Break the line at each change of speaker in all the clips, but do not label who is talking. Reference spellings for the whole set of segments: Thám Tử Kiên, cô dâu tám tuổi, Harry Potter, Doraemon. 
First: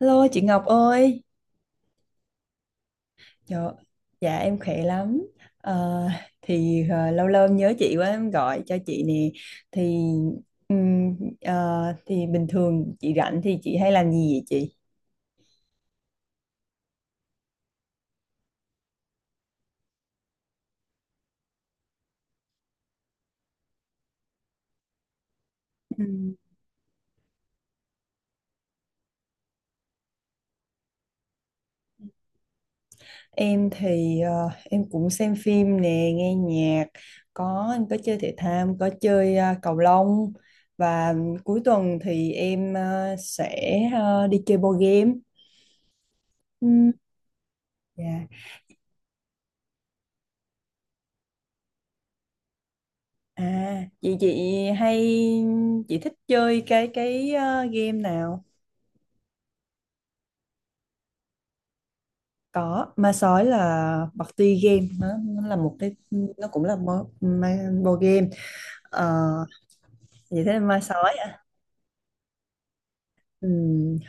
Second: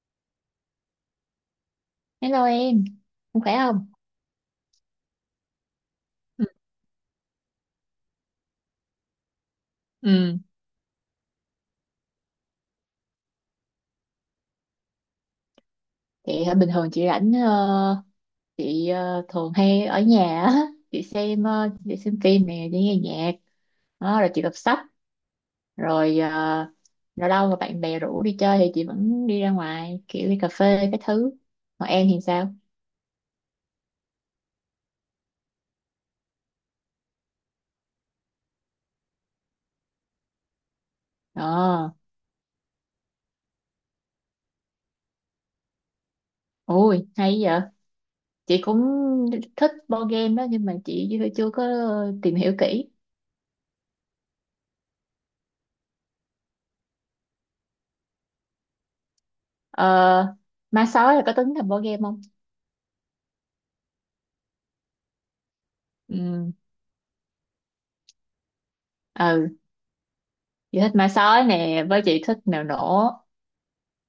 Hello chị Ngọc ơi,
Hello em, không khỏe
Trời,
không?
dạ em khỏe lắm. Ờ,
Ừ.
thì lâu lâu em nhớ chị quá em gọi cho chị nè. Thì
Ừ.
thì bình thường chị rảnh thì chị hay làm gì vậy chị?
Chị bình thường chị rảnh chị thường hay ở nhà á, chị xem chị xem phim nè, chị nghe nhạc, đó, rồi chị đọc sách,
Ừ.
rồi ờ, lâu lâu mà bạn bè rủ đi chơi thì chị vẫn đi ra ngoài kiểu đi cà phê cái thứ. Còn em thì sao?
Em thì em cũng xem phim nè, nghe nhạc, em có chơi thể thao, em có chơi cầu lông và cuối
Ờ,
tuần thì em sẽ đi chơi board game. Ừ,
ui hay vậy.
dạ.
Chị cũng thích board game đó nhưng mà chị chưa chưa có tìm hiểu kỹ.
À, vậy chị hay chị thích chơi cái game nào?
Ờ, ma sói là có tính là board game không?
Có, ma sói là party game nó là một cái nó cũng là board game. Ờ,
Ừ.
vậy thế
Chị
ma
thích ma
sói.
sói nè với chị thích mèo nổ.
Ừ,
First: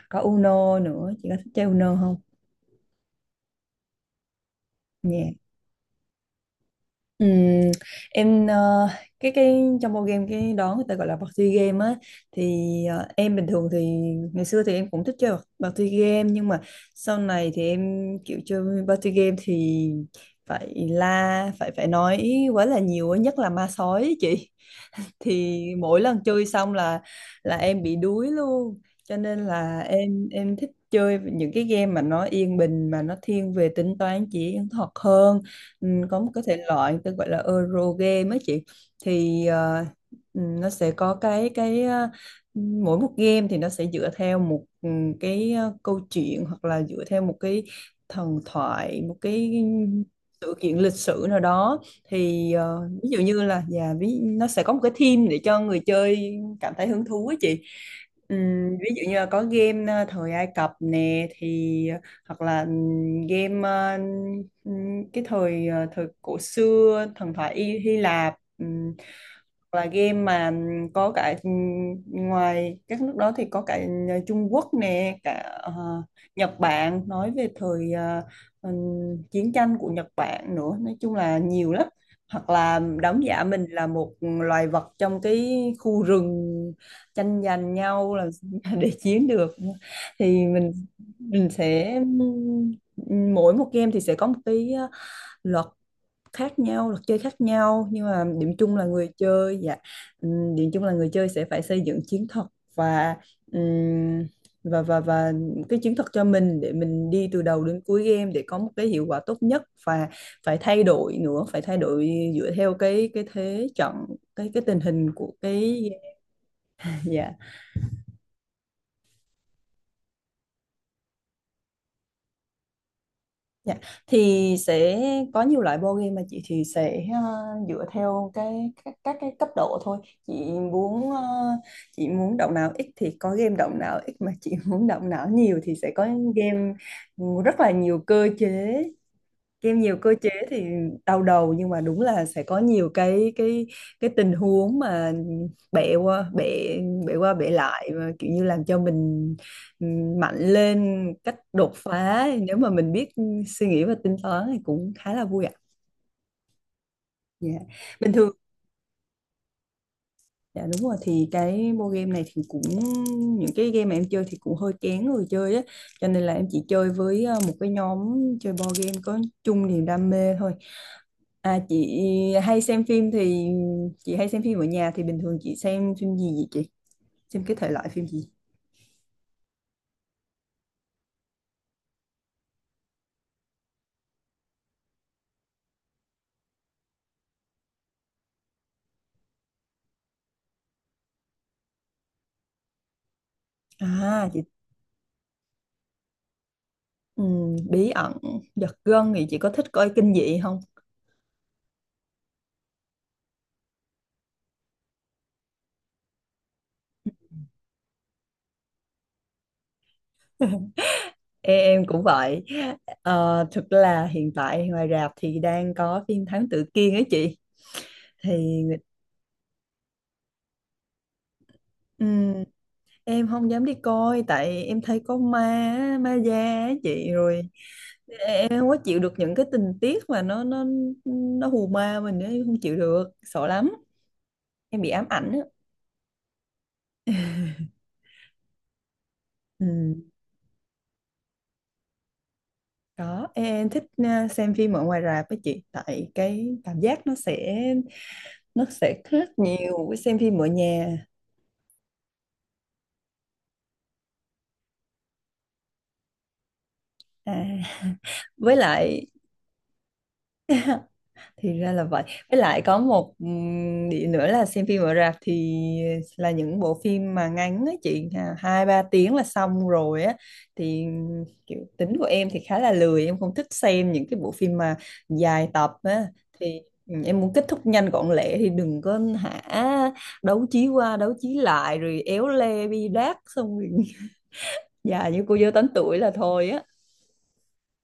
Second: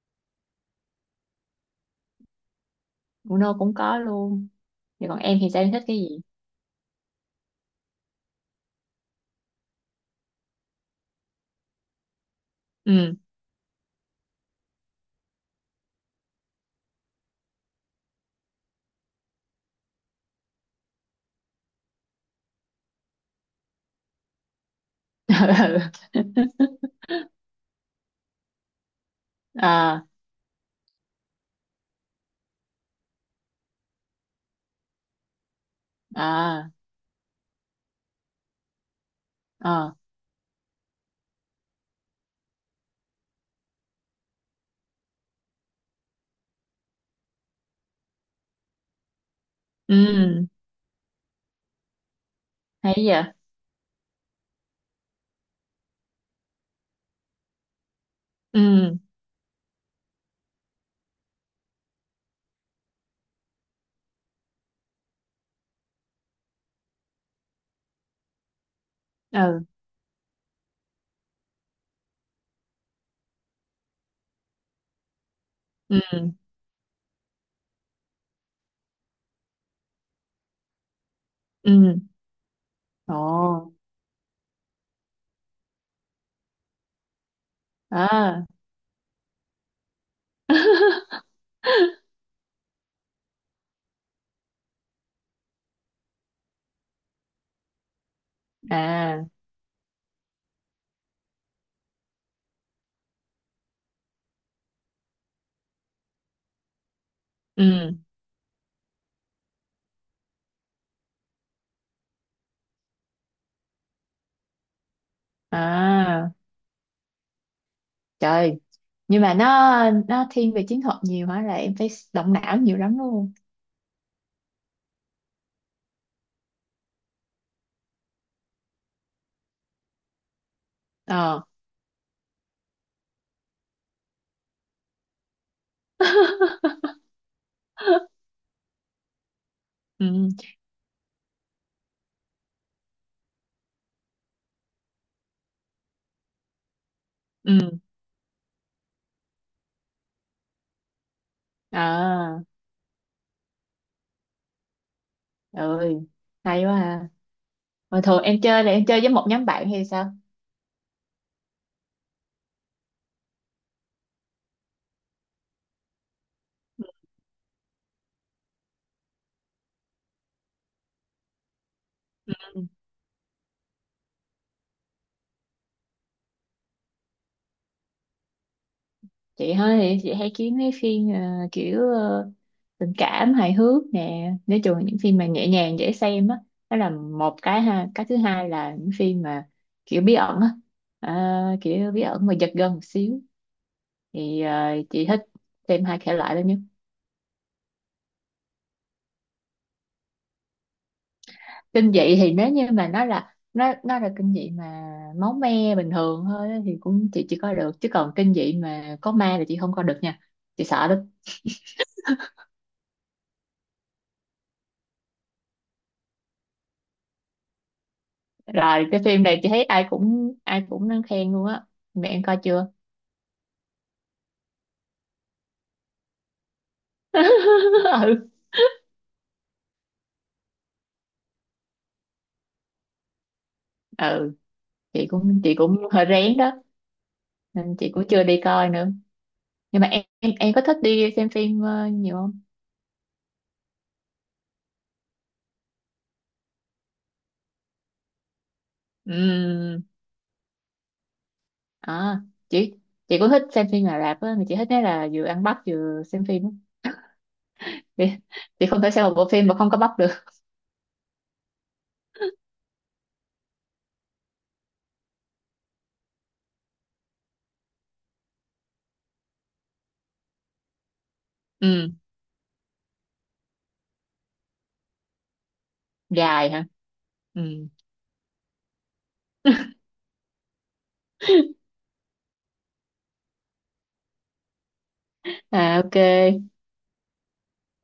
có Uno nữa, chị có thích chơi Uno không?
Uno nô cũng có luôn, vậy còn
Dạ.
em thì sao, em thích cái gì?
Ừm, em ờ, cái trong bộ game cái đó người ta gọi là party game á thì
Ừ.
em bình thường thì ngày xưa thì em cũng thích chơi party game nhưng mà sau này thì em kiểu chơi party game thì phải la phải phải nói quá là nhiều á, nhất là ma sói ấy chị thì mỗi lần chơi xong là em bị đuối luôn cho nên
Ừ.
là
À.
em thích chơi những cái game mà nó yên bình mà nó thiên về tính toán chỉ thuật hơn. Ừ, có một cái thể
À.
loại tôi gọi là Euro game ấy chị thì
À.
nó sẽ có cái mỗi một game thì nó sẽ dựa theo một câu chuyện hoặc là dựa theo một cái thần thoại, một cái
Ừ,
sự kiện lịch sử nào đó thì
hay
ví dụ
vậy.
như là dạ ví nó sẽ có một cái theme để cho người chơi cảm thấy hứng thú ấy chị. Ví
Ừ.
dụ như là có game thời Ai Cập nè thì hoặc là game cái thời thời cổ xưa thần thoại Y Hy Lạp,
Ừ.
hoặc là game mà có cả ngoài các nước đó thì có cả Trung Quốc nè, cả ờ,
Ừ.
Nhật Bản, nói về thời ừm, chiến tranh của Nhật Bản nữa, nói chung là nhiều lắm.
Ừ.
Hoặc là
Ồ.
đóng giả mình là một loài vật trong cái khu rừng tranh giành nhau làm
À.
để chiến được thì mình sẽ, mỗi một game thì sẽ có một cái luật khác nhau, luật chơi khác nhau, nhưng mà điểm chung là người
À.
chơi, điểm chung là người chơi sẽ phải xây dựng chiến thuật và ừm, và và và cái chiến thuật cho mình để mình đi từ đầu đến
Ừ.
cuối game để có một cái hiệu quả tốt nhất, và phải thay đổi nữa, phải thay đổi dựa theo cái thế trận, cái tình hình của cái,
À.
dạ.
Trời, nhưng mà nó thiên về chiến thuật nhiều hả, là em phải động não nhiều lắm luôn?
Dạ. Thì sẽ có nhiều loại board game mà chị thì sẽ dựa theo cái các cái cấp độ thôi. Chị muốn
Ờ.
chị muốn động não ít thì có game động não ít, mà chị muốn động não nhiều thì sẽ có game rất là nhiều cơ chế. Kim nhiều cơ chế
Ừ.
thì đau đầu, nhưng mà đúng là sẽ có nhiều cái tình huống mà bẻ qua bẻ bẻ qua bẻ
Ừ.
lại và kiểu như làm cho mình mạnh lên cách đột phá,
À.
nếu mà mình biết suy nghĩ và tính toán thì cũng khá là vui ạ.
Ơi, hay quá ha.
Dạ.
Mà
Bình
thường
thường
em chơi là em chơi với một nhóm bạn hay sao?
dạ đúng rồi, thì cái board game này thì cũng, những cái game mà em chơi thì cũng hơi kén người chơi á cho nên là em chỉ chơi với một cái nhóm chơi board game có chung niềm đam mê thôi. À chị hay xem phim thì chị hay xem phim ở nhà thì bình thường chị xem phim gì vậy chị, xem cái thể loại phim gì?
Chị hơi thì chị hay kiếm mấy phim kiểu ờ, tình cảm hài hước nè, nói chung là những phim mà nhẹ nhàng dễ xem á, đó là một cái ha. Cái thứ hai là những phim mà kiểu bí ẩn á, à, kiểu bí ẩn mà giật gân một xíu
À chị,
thì chị thích xem hai thể loại đó nhất.
bí ẩn giật gân thì chị có thích coi kinh dị không?
Kinh dị thì nếu như mà nó là nó là kinh dị mà máu me bình thường thôi á thì cũng chị chỉ coi được, chứ còn kinh dị mà có ma là chị không coi được nha. Chị sợ lắm.
Ê, em cũng vậy. Ờ, thực là hiện tại ngoài rạp thì đang có phim Thám Tử Kiên ấy chị. Thì
Rồi cái phim này chị thấy ai cũng đang khen luôn á,
ừ,
mẹ em coi chưa?
em không dám đi coi tại em thấy có ma á, ma da á chị, rồi
Ừ.
em không có chịu được những cái tình tiết mà nó hù ma mình ấy, em không chịu được, sợ lắm,
Ừ.
em bị ám
Chị
ảnh á.
cũng chị cũng hơi rén đó nên chị cũng chưa đi coi nữa.
Ừ.
Nhưng mà em có thích đi xem phim nhiều không?
Đó em thích xem phim ở ngoài rạp với chị tại cái cảm giác nó sẽ khác
Ừ.
nhiều với xem phim ở nhà.
À, chị chị cũng thích xem phim Ả Rập á, mà chị thích nói là vừa ăn bắp vừa xem phim á.
À.
chị,
Với
chị không thể
lại
xem một bộ phim mà không có bắp được.
thì ra là vậy, với lại có một điểm nữa là xem phim ở rạp thì là những bộ phim mà ngắn á chị à, hai ba tiếng là xong rồi á, thì kiểu
Ừ,
tính của em thì khá là lười, em không thích xem những cái bộ phim mà dài tập á.
dài
Thì
hả.
ừ, em muốn kết thúc
Ừ.
nhanh gọn lẹ thì đừng có hả đấu trí qua đấu trí lại rồi éo le bi đát xong rồi già như cô dâu tám
À,
tuổi
ok,
là thôi á.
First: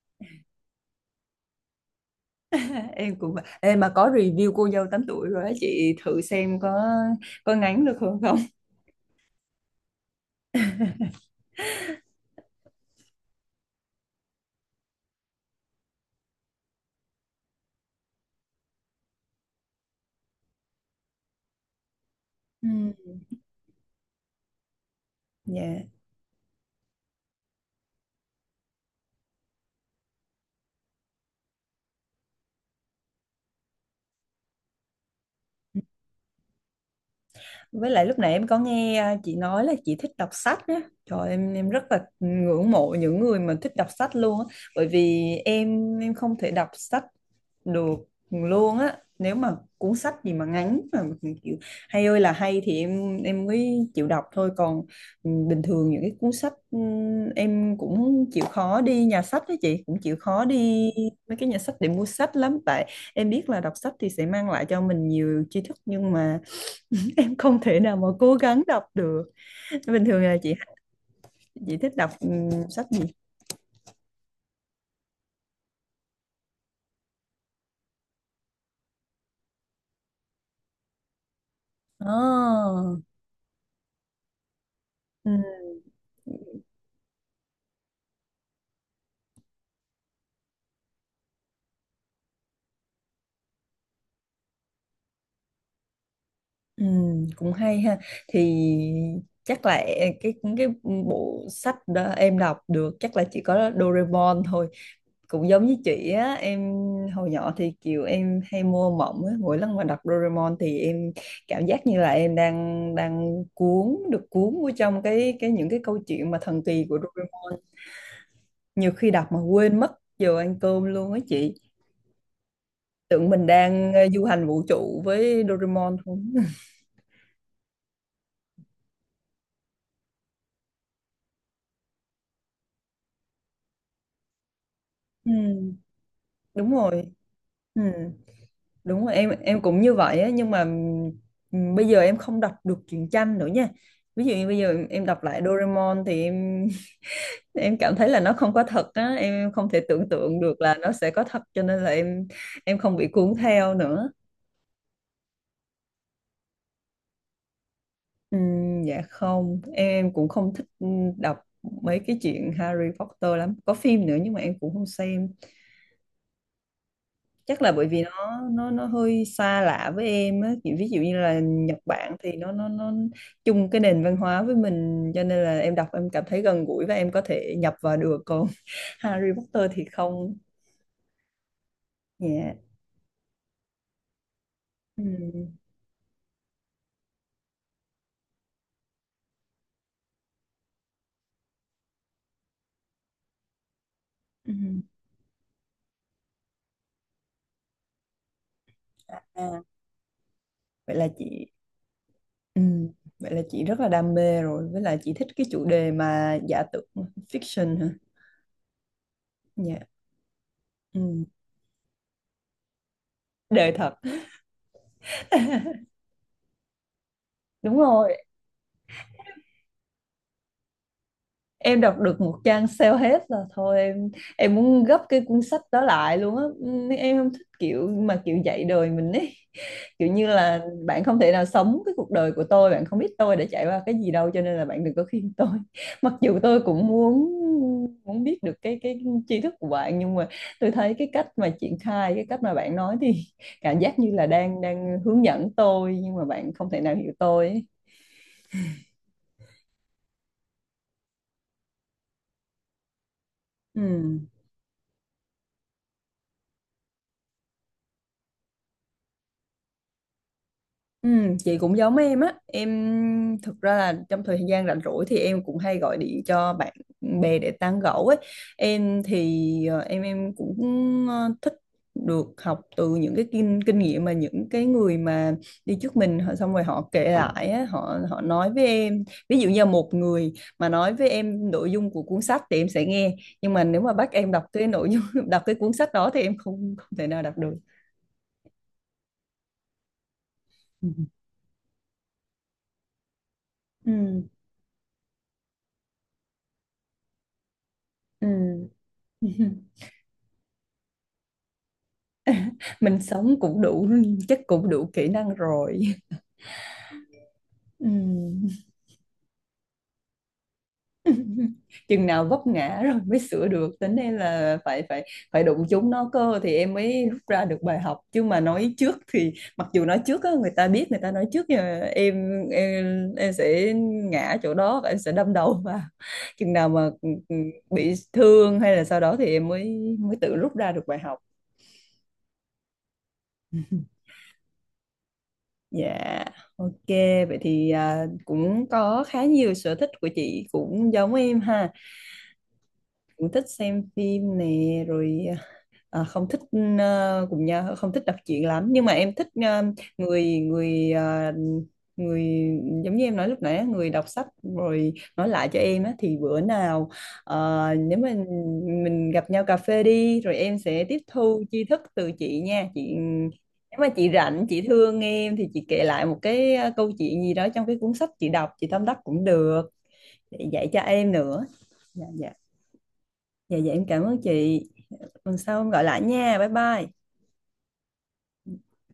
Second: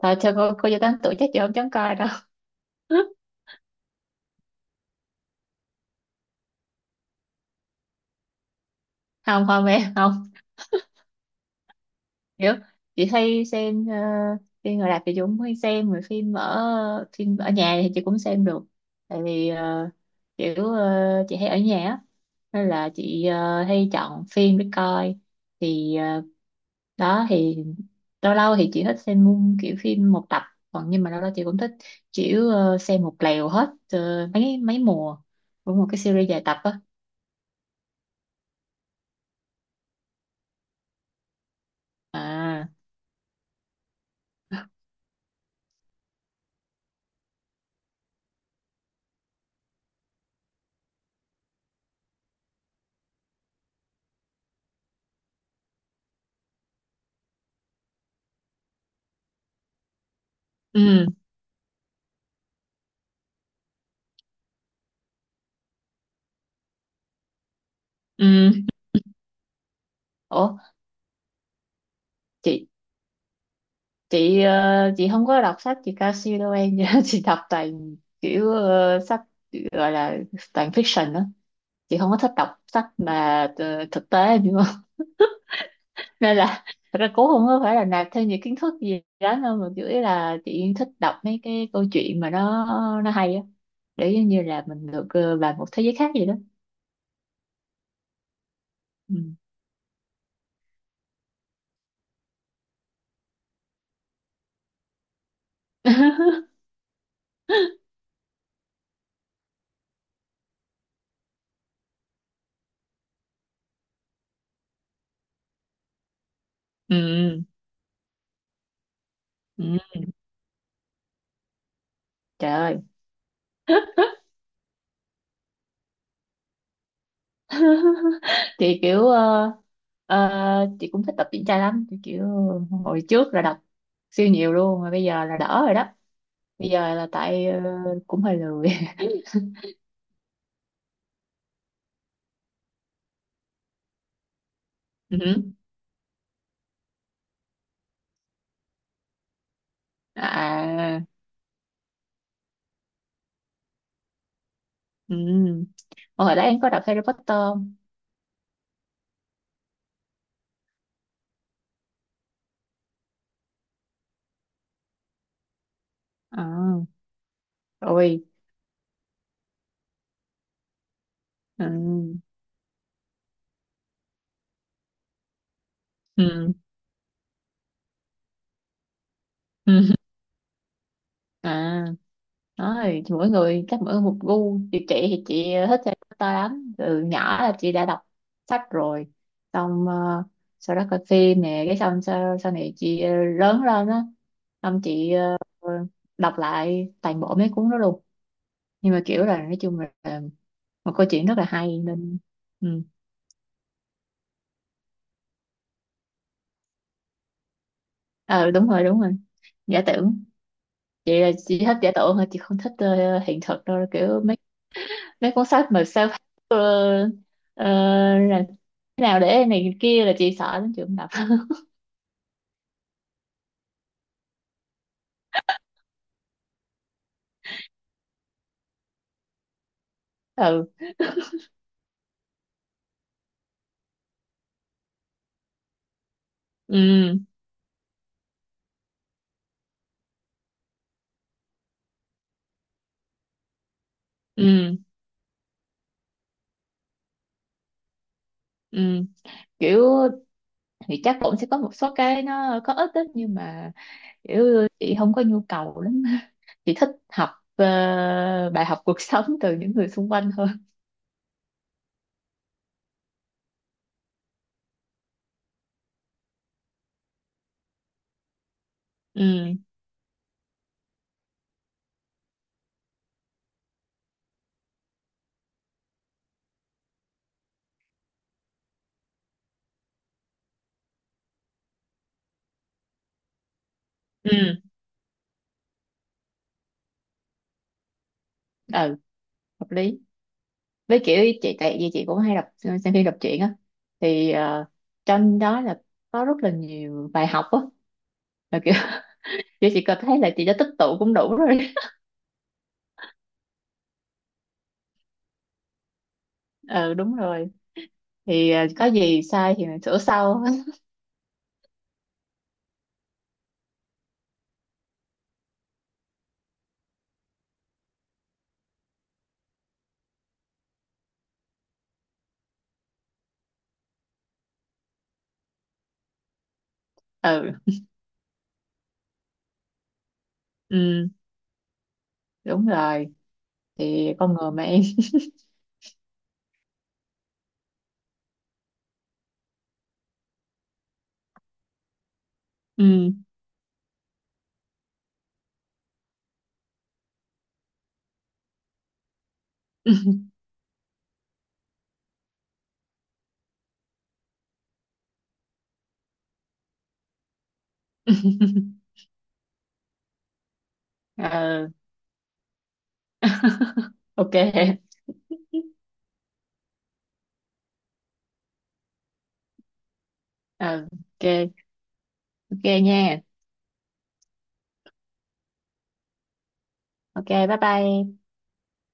thôi cho cô vô tám tuổi chắc chị không dám coi đâu.
Em cũng vậy. Ê, mà có review cô dâu tám tuổi rồi á chị, thử xem có ngắn được không không.
Không không, em không hiểu. Chị hay xem phim người Đạp thì chị cũng hay xem, rồi phim ở nhà thì chị cũng xem được, tại vì chị hay ở nhà á
Ừ.
nên là chị hay chọn phim để coi.
Dạ.
thì ờ, đó thì lâu lâu thì chị thích xem mung kiểu phim một tập, còn nhưng mà lâu lâu chị cũng thích kiểu xem một lèo hết mấy mấy mùa của một cái series dài tập á.
Với lại lúc nãy em có nghe à, chị nói là chị thích đọc sách á. Trời, em rất là
À.
ngưỡng mộ những người mà thích đọc sách luôn á, bởi vì em không thể đọc sách được luôn á. Nếu mà cuốn sách gì mà ngắn mà kiểu hay ơi là hay thì em mới chịu đọc thôi, còn ừ, bình thường những cái cuốn sách ừ, em cũng chịu khó đi nhà sách đó chị, cũng chịu khó đi
Ừ.
mấy cái nhà sách để mua sách lắm, tại em biết là đọc sách thì sẽ mang lại cho mình nhiều tri thức, nhưng mà em không thể nào mà cố gắng
Ừ.
đọc được. Bình thường là
Ủa,
chị thích đọc
chị
sách gì?
chị chị không có đọc sách chị cao siêu đâu em. Chị đọc toàn kiểu sách gọi là toàn fiction đó, chị không có thích đọc
À,
sách mà thực tế nhưng
ừm,
nên là thật ra cũng không có phải là nạp thêm những kiến thức gì đó đâu, mà chủ yếu là chị thích đọc mấy cái câu chuyện mà nó hay á, để giống như là mình được vào một thế giới khác gì đó.
cũng hay ha. Thì
Ừ.
chắc là cái bộ sách đó em đọc được chắc là chỉ có Doraemon thôi, cũng giống như chị á. Em hồi nhỏ thì kiểu em hay mua mộng á, mỗi lần mà đọc Doraemon thì em cảm giác như là em đang đang cuốn được, cuốn vô trong cái những cái câu chuyện mà thần kỳ của
Ừ.
Doraemon, nhiều khi đọc mà
Ừ.
quên mất giờ ăn cơm luôn á chị,
Trời ơi.
tưởng mình đang du hành vũ trụ với Doraemon không.
Thì kiểu ờ, chị cũng thích tập truyện tranh lắm, thì kiểu hồi trước là đọc siêu nhiều luôn, mà bây giờ là đỡ rồi
Ừ,
đó. Bây
đúng
giờ
rồi.
là tại
Ừ,
cũng hơi lười.
đúng rồi, em cũng như vậy á, nhưng mà bây giờ em không đọc được truyện tranh nữa nha. Ví dụ như bây giờ em
Ừ.
đọc lại Doraemon thì em em cảm thấy là nó không có thật á, em không thể tưởng tượng được là nó
À.
sẽ có thật, cho nên là em không bị cuốn theo nữa.
Ừ. Hồi đó em có đọc Harry Potter không?
Dạ không, em cũng không thích đọc mấy cái chuyện Harry Potter lắm. Có phim nữa nhưng mà em cũng không xem.
À,
Chắc là bởi vì
rồi.
nó hơi xa lạ với em á. Kiểu ví dụ như là
Ừ.
Nhật Bản thì nó chung cái nền văn hóa với mình cho nên là em đọc em cảm thấy
Ừ.
gần gũi và em có thể nhập vào được. Còn Harry Potter thì
Ừ.
không.
À,
Dạ.
nói thì mỗi người chắc mỗi một gu, chị thì chị
Ừm,
thích Harry Potter lắm, từ nhỏ là chị đã đọc sách rồi, xong sau đó coi phim nè, cái xong sau này chị lớn lên á,
ừm.
xong chị đọc lại toàn bộ mấy cuốn đó luôn, nhưng mà
À,
kiểu là nói
à,
chung là một
Vậy
câu
là
chuyện rất là
chị,
hay nên ừ.
ừm, vậy là chị rất là đam mê rồi, với lại chị thích cái chủ đề mà giả tưởng fiction hả?
Ờ đúng rồi đúng rồi,
Dạ.
giả tưởng. Chị
Ừ.
là chị thích giả tưởng thôi, chị không thích hiện thực
Đời
đâu,
thật.
kiểu mấy cuốn sách mà self ờ, ờ,
Đúng rồi,
là thế nào để này kia là chị sợ lắm, chị không đọc.
em đọc được một trang sale hết là thôi, em muốn gấp cái cuốn sách đó lại luôn á. Ừ, em không thích kiểu mà kiểu dạy đời mình ấy. Kiểu như là
Ừ.
bạn không thể nào sống cái cuộc đời của tôi, bạn không biết tôi đã trải qua cái gì đâu, cho nên là bạn đừng có khuyên tôi. Mặc dù tôi cũng
Ừ.
muốn muốn biết được cái tri thức của bạn, nhưng mà tôi thấy cái cách mà triển khai, cái cách mà bạn nói thì cảm giác như là đang
Ừ.
đang hướng dẫn tôi nhưng mà bạn không thể nào hiểu tôi ấy.
Ừ. Kiểu thì chắc cũng sẽ có một số cái nó có ích đó, nhưng mà
Ừ.
kiểu chị không có nhu cầu lắm. Chị thích học ờ, bài học cuộc sống từ những người xung quanh hơn.
Ừ, chị cũng giống em á. Em thực ra là trong thời gian rảnh rỗi thì em cũng hay gọi điện cho bạn bè để tán gẫu ấy. Em
Ừ.
thì em cũng thích được học từ những cái kinh kinh nghiệm mà những cái người mà đi trước mình họ, xong rồi họ kể lại á, họ họ nói với em. Ví dụ như một người mà nói với em nội dung của cuốn sách thì em sẽ nghe, nhưng mà nếu mà bắt em đọc cái
Ừ.
nội dung đọc cái cuốn sách đó thì em không không thể nào đọc được.
Ừ. Hợp lý,
Ừ.
với kiểu chị tại vì chị cũng hay đọc xem phim đọc truyện á, thì trong đó là có rất là nhiều bài học á.
Ừ.
Mà kiểu
Ừ.
kiểu chị cực thấy là chị đã tích tụ cũng đủ rồi.
Mình sống cũng đủ, chắc cũng đủ kỹ năng rồi.
Ừ, đúng rồi,
Ừm,
thì có gì sai thì mình sửa sau.
chừng nào vấp ngã rồi mới sửa được tính đây là phải phải phải đụng chúng nó cơ thì em mới rút ra được bài học, chứ mà nói trước thì mặc dù nói trước á, người ta biết người ta nói trước nhưng em sẽ ngã chỗ đó và em sẽ đâm đầu vào. Chừng nào mà ừ,
Ừ.
bị thương hay là sau đó thì em mới mới tự rút ra được bài
Ừ,
học.
đúng rồi, thì con người mà em.
Dạ. Ok, vậy thì à, cũng có khá nhiều sở thích của chị cũng giống em ha.
Ừ.
Cũng thích xem phim nè, rồi à, không thích cũng nha, không thích đọc truyện lắm nhưng mà em thích ờ, người người ờ, người giống như em nói lúc nãy á, người đọc sách rồi nói lại cho em á thì bữa nào nếu mình gặp nhau cà phê đi rồi em sẽ tiếp thu tri
Ừ.
thức từ chị nha chị, nếu mà chị
Ok.
rảnh chị thương em thì chị kể lại một cái câu chuyện gì đó trong cái cuốn sách chị đọc chị tâm đắc cũng được, để dạy cho
Ừ.
em nữa.
Ok.
Dạ Dạ.
Ok nha.
Dạ em cảm ơn chị, tuần sau gọi lại nha, bye bye.
Ok bye bye.